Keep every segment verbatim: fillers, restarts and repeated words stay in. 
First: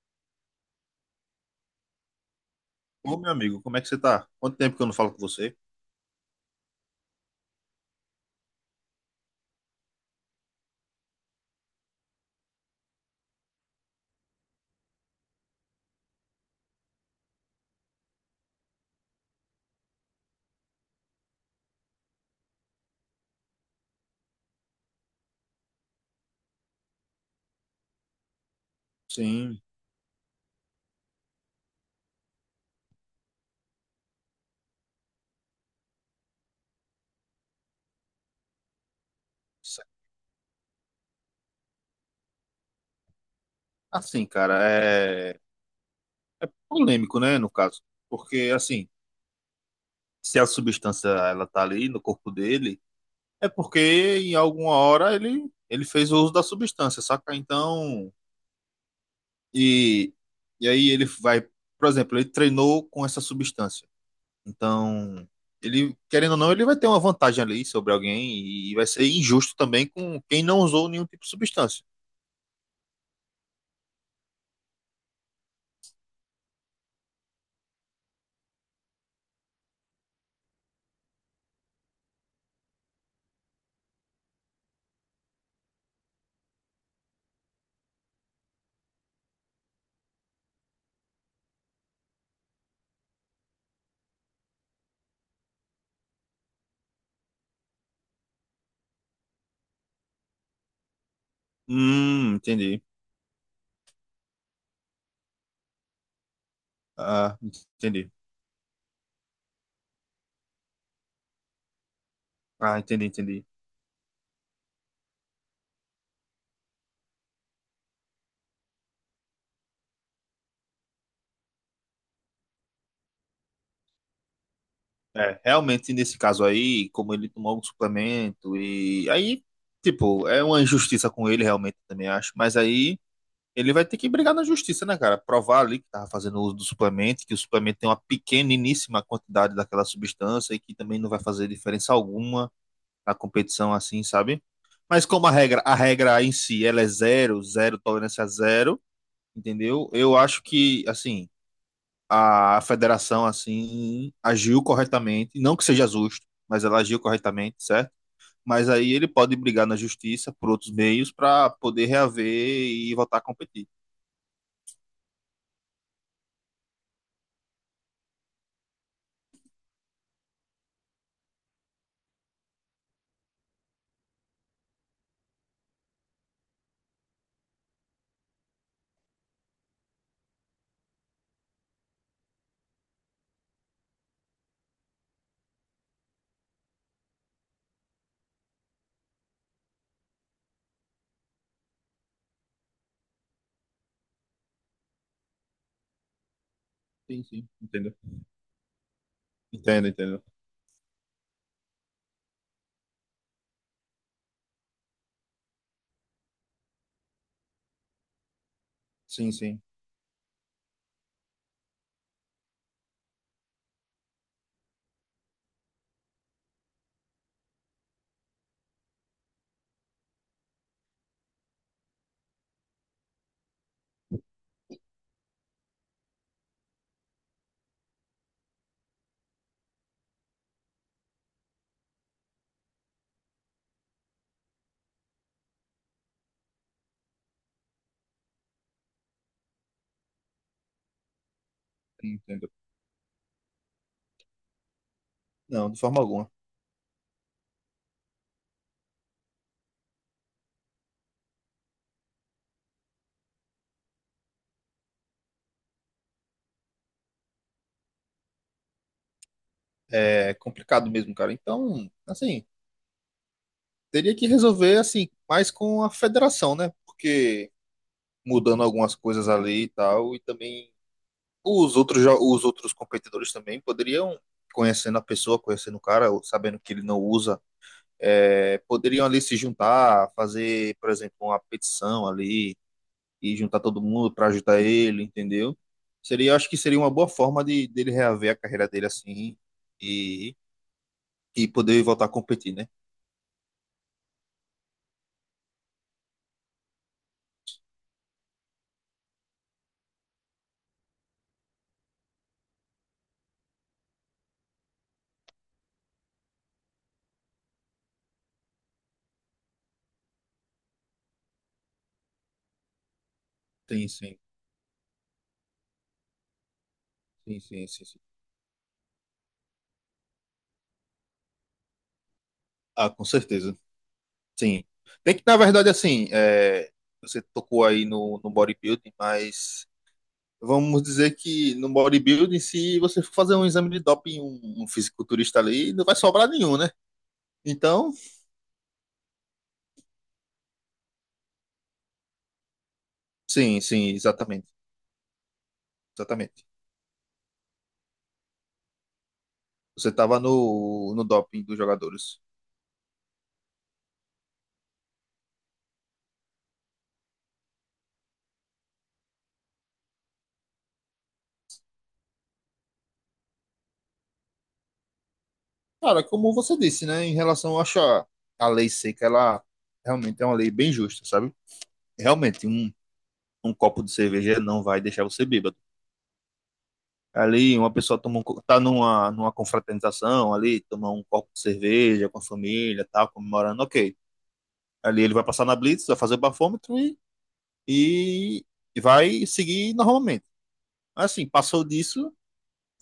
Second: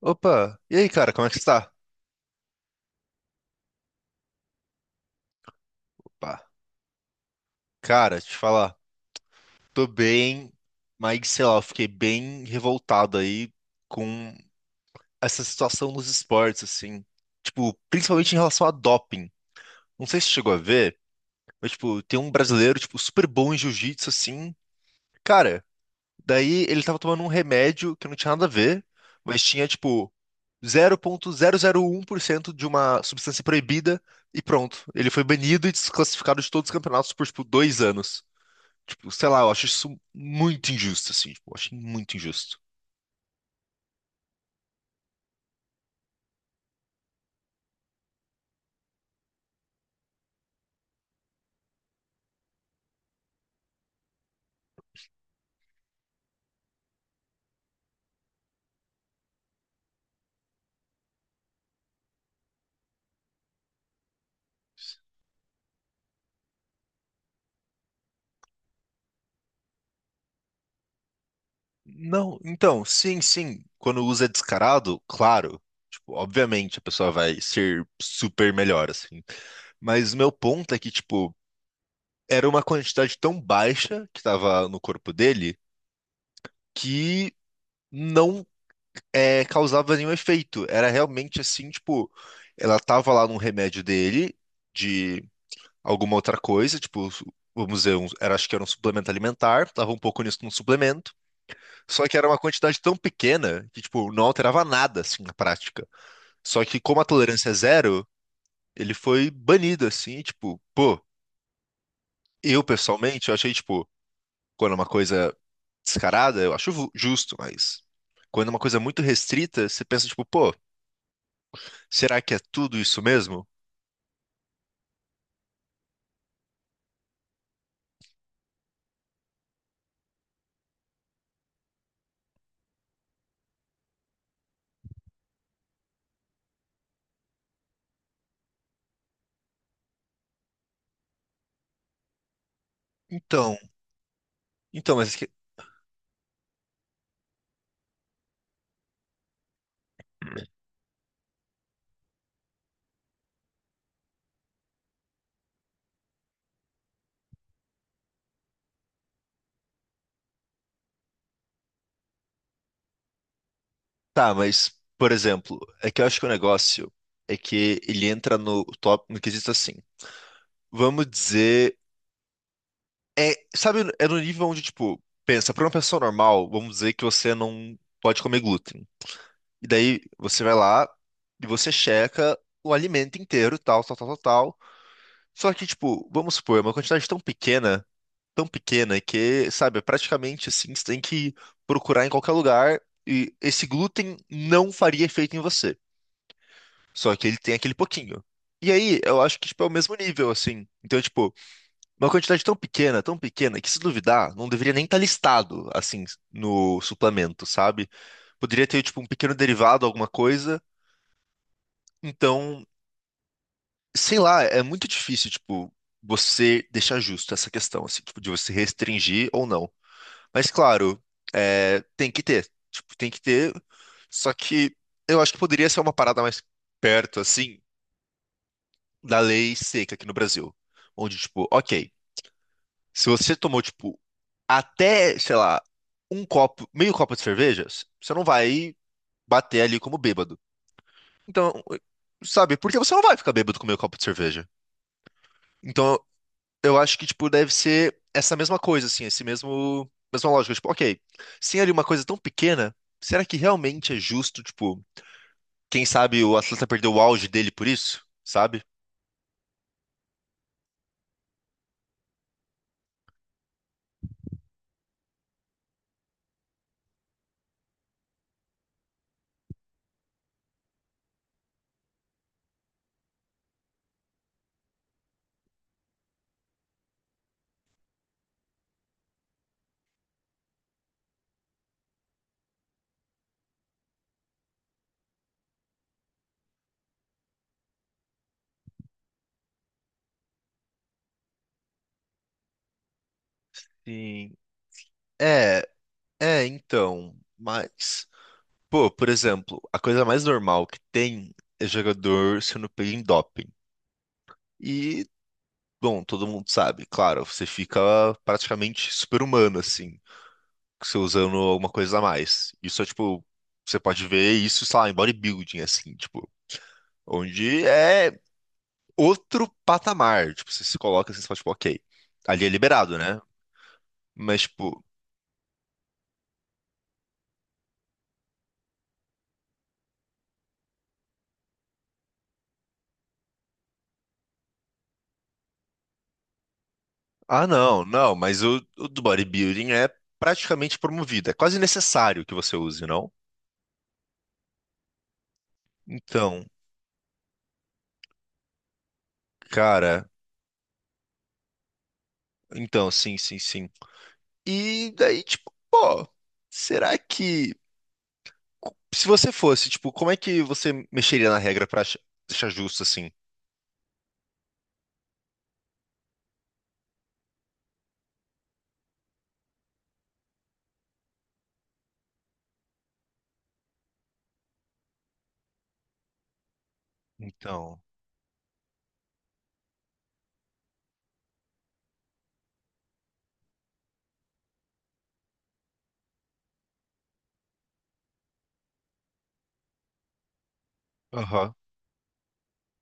Opa, e aí, cara, como é que você tá? Ô, meu amigo, como é que você tá? Quanto tempo que eu não falo com você? Opa, cara, te falar, tô bem, mas sei lá, eu fiquei bem revoltado aí com essa situação nos esportes, assim, tipo, principalmente em relação a doping. Não sei se você chegou a ver, mas, tipo, tem um brasileiro, tipo, super bom em jiu-jitsu, assim, cara, daí ele tava tomando um remédio que não tinha nada a ver, mas Sim. tinha tipo zero vírgula zero zero um por cento de uma substância proibida e pronto. Ele foi banido e desclassificado de todos os campeonatos por tipo dois anos. Tipo, sei lá, eu acho isso muito injusto, assim, tipo, eu acho muito injusto. Assim, cara, é polêmico, né, no caso. Porque, assim, se a substância ela tá ali no corpo dele, é porque em alguma hora ele, ele fez o uso da substância, saca? Então, e, e aí ele vai, por exemplo, ele treinou com essa substância. Então, ele, querendo ou não, ele vai ter uma vantagem ali sobre alguém e vai ser injusto também com quem não usou nenhum tipo de substância. Não, então, sim, sim. Quando usa descarado, claro. Tipo, obviamente a pessoa vai ser super melhor, assim. Mas o meu ponto é que, tipo, era uma quantidade tão baixa que tava no corpo dele que não é, causava nenhum efeito. Era realmente assim, tipo, ela tava lá num remédio dele, de alguma outra coisa, tipo, vamos dizer, um- era, acho que era um suplemento alimentar, tava um pouco nisso num suplemento, só que era Hum, uma quantidade entendi. tão pequena que, tipo, não alterava nada, assim, na prática. Só que como a Ah, tolerância é zero, entendi. ele foi banido, assim, tipo, pô, eu Ah, entendi, pessoalmente, eu entendi. achei, tipo, quando é uma coisa descarada, eu acho ju- justo, mas quando é uma coisa muito restrita, você pensa, tipo, pô, será que é tudo isso mesmo? É, realmente nesse caso aí, como ele tomou algum suplemento e aí, tipo, é uma injustiça com ele realmente também acho, mas aí ele vai ter que brigar na justiça, né, cara? Provar ali que tava fazendo uso do suplemento, que o suplemento tem uma pequeniníssima quantidade daquela substância e que também não vai fazer diferença alguma na Então, competição assim, sabe? então, Mas mas é como que- a regra, a regra em si, ela é zero, zero, tolerância zero, entendeu? Eu acho que, assim, a federação assim agiu corretamente, não que seja justo, mas ela agiu corretamente, certo? Mas aí ele pode brigar na justiça por outros meios para poder reaver e voltar a competir. Tá, mas por exemplo, é que eu acho que o negócio é que ele entra no top no quesito assim. Vamos dizer, é, sabe, é no nível onde tipo, pensa, para uma pessoa normal, vamos dizer que você não pode comer glúten. E daí você vai lá e você checa o alimento inteiro, tal, tal, tal, tal, tal. Só que tipo, vamos supor, é uma quantidade tão pequena tão pequena que, sabe, é praticamente assim, você tem que procurar em qualquer lugar e esse glúten não faria efeito em você. Só Sim, que ele sim, tem aquele entendo. pouquinho. E aí, eu acho que, tipo, é o Entendo, mesmo entendo. nível, assim. Então, tipo, uma quantidade tão pequena, tão pequena, que se duvidar, não deveria nem estar listado, assim, no suplemento, sabe? Poderia ter, tipo, um Sim, pequeno sim, derivado, alguma coisa. Então, sei lá, é muito difícil, tipo, você deixar justo essa questão, assim, tipo, de você restringir ou não. Mas claro, é, tem que ter. Tipo, tem que ter. Só que eu acho que poderia ser uma parada mais perto, assim, da lei seca aqui no Brasil. Onde, tipo, ok, se você tomou, tipo, até, sei lá, um copo, meio copo de cerveja, você não vai bater ali como bêbado. Então, entendo. sabe, porque você não vai ficar bêbado com meio copo de cerveja. Não, de Então, forma alguma. eu acho que, tipo, deve ser essa mesma coisa, assim, esse mesmo, mesma lógica. Tipo, ok, sem ali uma coisa tão pequena, será que realmente é justo, tipo, quem sabe o atleta perdeu o auge dele por isso, sabe? É complicado mesmo, cara. Então, assim, teria que resolver assim, mais com a federação, né? Porque mudando algumas coisas ali e tal, e também os outros, jo- os outros competidores também poderiam, conhecendo a pessoa, conhecendo o cara, ou sabendo que ele não usa, é, poderiam ali se juntar, fazer, por exemplo, uma petição ali e juntar todo mundo para ajudar ele, entendeu? Seria, acho que seria uma boa forma de dele reaver a carreira dele assim e, e poder voltar a competir, né? Sim. É, é, então, mas, pô, por exemplo, a coisa mais normal que tem é jogador sendo pego em doping. E, bom, todo mundo sabe, claro, você fica praticamente super-humano, assim. Você usando alguma coisa a mais. Isso é tipo, você Sim, pode sim, ver isso, sei lá, em bodybuilding, assim, tipo, sim, onde sim, sim, sim. é outro patamar. Tipo, você se coloca assim, você fala, tipo, ok, ali é Ah, liberado, com né? certeza. Mas, Sim. tipo, Tem que, na verdade, assim, é, você tocou aí no, no bodybuilding, mas vamos dizer que no bodybuilding, se você for fazer um exame de doping, um, um fisiculturista ali, não vai sobrar nenhum, né? ah, não, Então, não, mas o, o do bodybuilding é praticamente promovido. É quase necessário que você use, não? sim, sim, exatamente. Então, Exatamente. Você cara, estava no, no doping dos jogadores. então, sim, sim, sim. E daí, tipo, pô, será que. Se você fosse, tipo, como é que você mexeria na regra pra ach- deixar justo assim? Cara, como você disse, né? Em relação, eu acho a, a lei seca, ela realmente é uma lei bem justa, sabe? Realmente, um, um copo de cerveja não vai deixar você bêbado. Ali, uma Então, pessoa toma um, co- tá numa, numa confraternização ali, toma um copo de cerveja com a família, tal, comemorando, ok. Ali ele vai passar na blitz, vai fazer o bafômetro e, e, e vai seguir normalmente. Assim, aham. passou disso,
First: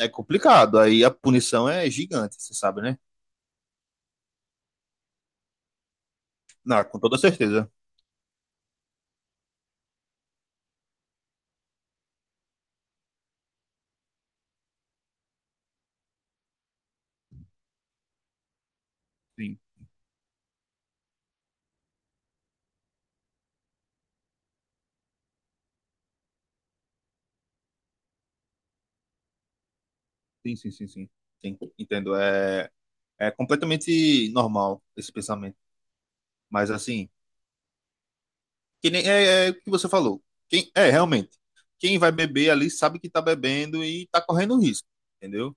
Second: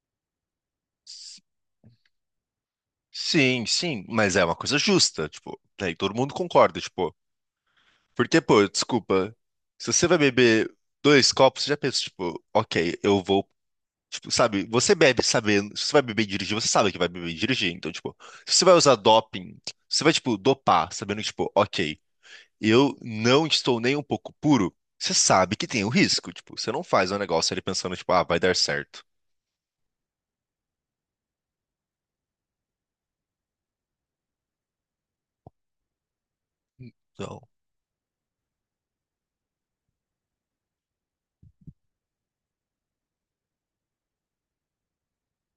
é complicado. Aí a S- punição é gigante, você sabe, né? Sim, sim, mas é uma coisa justa, tipo, daí todo mundo concorda, Não, com tipo, toda certeza. porque, pô, desculpa, se você vai beber dois copos, você já pensa, tipo, ok, eu vou, tipo, sabe, você bebe sabendo, se você vai beber e dirigir, você sabe que vai beber e dirigir, então, tipo, se você vai usar Sim, doping, você vai, tipo, dopar, sabendo que, tipo, ok, eu não estou nem um pouco puro, você sabe que tem o risco, tipo, você não faz um negócio ali pensando, tipo, ah, vai dar certo. sim, sim, sim, sim. Sim, entendo. É, é completamente normal esse pensamento. Mas assim, Então, que nem é, é o que você falou. Quem, é, realmente. Quem vai beber ali sabe que tá bebendo e tá correndo risco, entendeu?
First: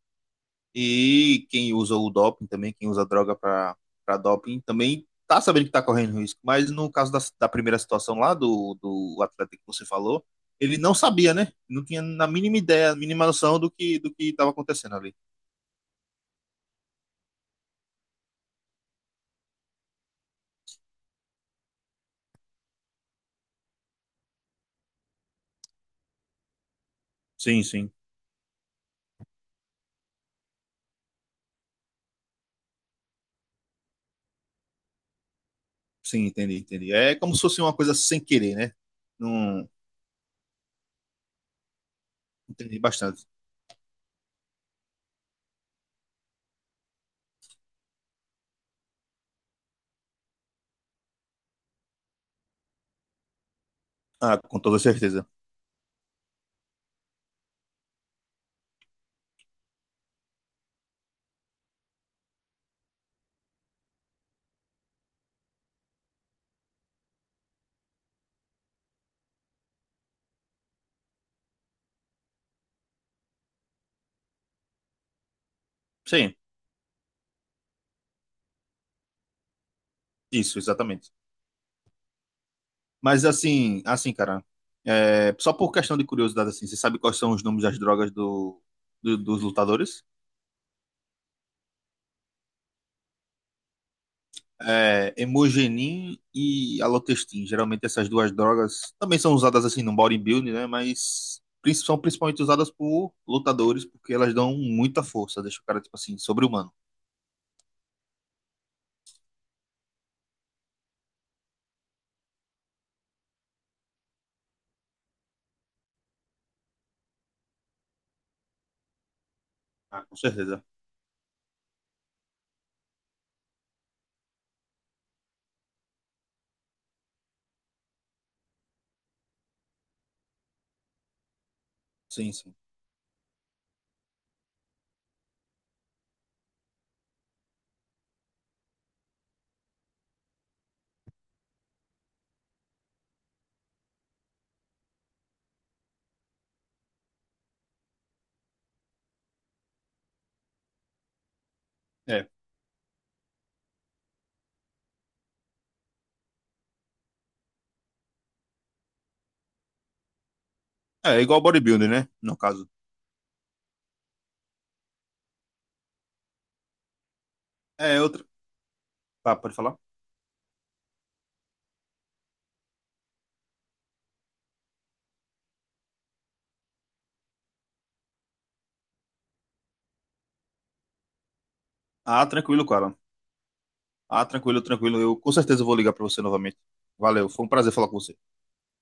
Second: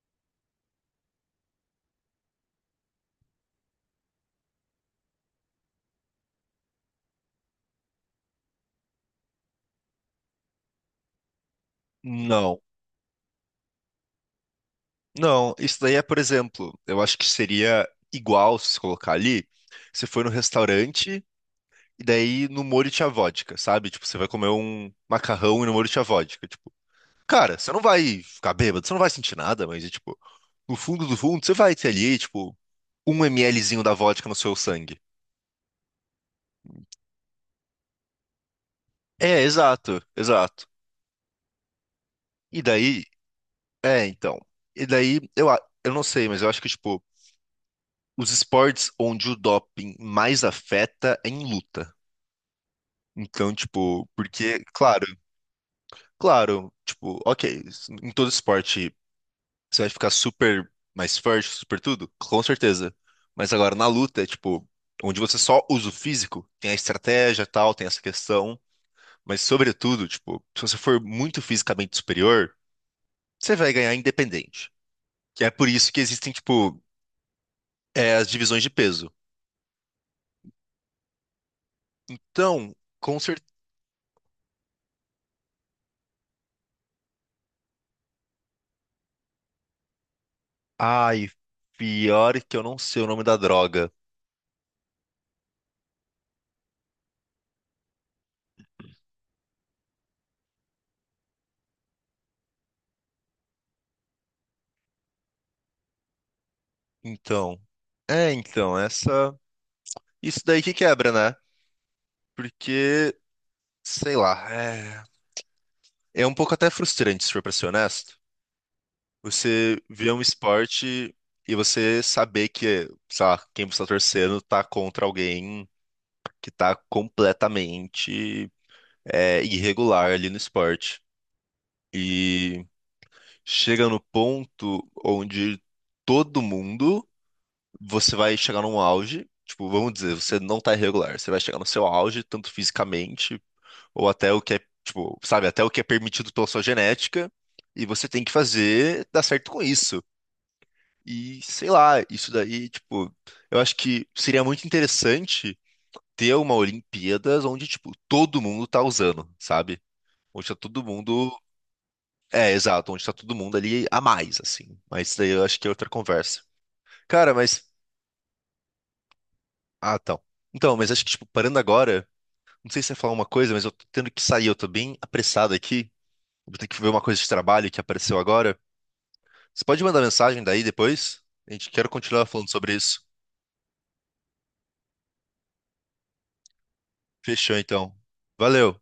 E quem usa o doping também, quem usa a droga para doping, também tá sabendo que está correndo risco. Mas no caso da, da primeira situação lá, do, do atleta que você falou, ele não sabia, né? Não tinha na mínima não. ideia, a mínima noção do que do que estava acontecendo ali. Não, isso daí é, por exemplo, eu acho que seria igual se colocar ali, você foi no restaurante e daí no molho tinha vodka, sabe? Tipo, você vai comer um macarrão e no molho tinha vodka, tipo. Cara, Sim, você não sim. vai ficar bêbado, você não vai sentir nada, mas, é, tipo, no fundo do fundo, você vai ter ali, tipo, um mlzinho da vodka no seu sangue. Sim, entendi, entendi. É como se fosse uma coisa sem querer, né? É, Não exato, exato. E entendi daí, bastante. é, então. E daí, eu, a- eu não sei, mas eu acho que, tipo, os esportes onde o doping mais afeta é em luta. Então, tipo, Ah, com porque, toda claro, certeza. claro, tipo, ok, em todo esporte você vai ficar super mais forte, super tudo, com certeza. Mas agora na luta, é tipo, onde você só usa o físico, tem a estratégia e tal, tem essa questão, mas sobretudo, tipo, se você for muito fisicamente superior, você vai ganhar independente. Que é por isso que existem, Sim, tipo, é, as divisões de peso. isso, exatamente. Então, com Mas certeza. assim, assim, cara, é, só por questão de curiosidade, assim, você sabe quais são os nomes das drogas do, do- dos lutadores? Ai, pior que eu não sei o nome da droga. É, Hemogenin e Alotestin. Geralmente essas duas drogas também são usadas assim no bodybuilding, né? Mas prin- são principalmente usadas por lutadores porque elas dão muita força, deixa o cara, tipo assim, sobre-humano. Então. É, então, essa. Isso daí que quebra, né? Porque, sei lá, é, é um pouco até frustrante, se for pra ser honesto. Você Ah, vê com um certeza. esporte e você saber que, sei lá, quem você tá torcendo tá contra alguém que tá completamente é, irregular ali no esporte. Sim, sim. E chega no ponto onde todo mundo, você vai chegar num auge. Tipo, vamos dizer, você não tá irregular, você vai chegar no seu auge, tanto fisicamente ou até o que é, tipo, sabe, até o que é permitido pela sua genética, e você tem que fazer dar certo com isso. E sei lá, É. isso daí, tipo, eu acho que seria muito interessante ter uma Olimpíadas onde, tipo, todo mundo tá usando, sabe? Onde tá todo É mundo. igual bodybuilding, né? No É, caso. exato, onde tá todo mundo ali a mais, assim. Mas isso daí eu acho que é outra conversa. Cara, mas. É outra. Tá, pode falar? Ah, então. Então, mas acho que, tipo, parando agora, não sei se você ia falar uma coisa, mas eu tô tendo que sair, eu tô bem apressado aqui. Eu vou ter que ver uma coisa de trabalho que apareceu agora. Você pode mandar mensagem daí depois? A gente quer continuar Ah, falando tranquilo, sobre cara. isso. Ah, tranquilo, tranquilo. Eu com certeza vou ligar para você novamente. Valeu, foi um Fechou, prazer falar então. com você. Valeu.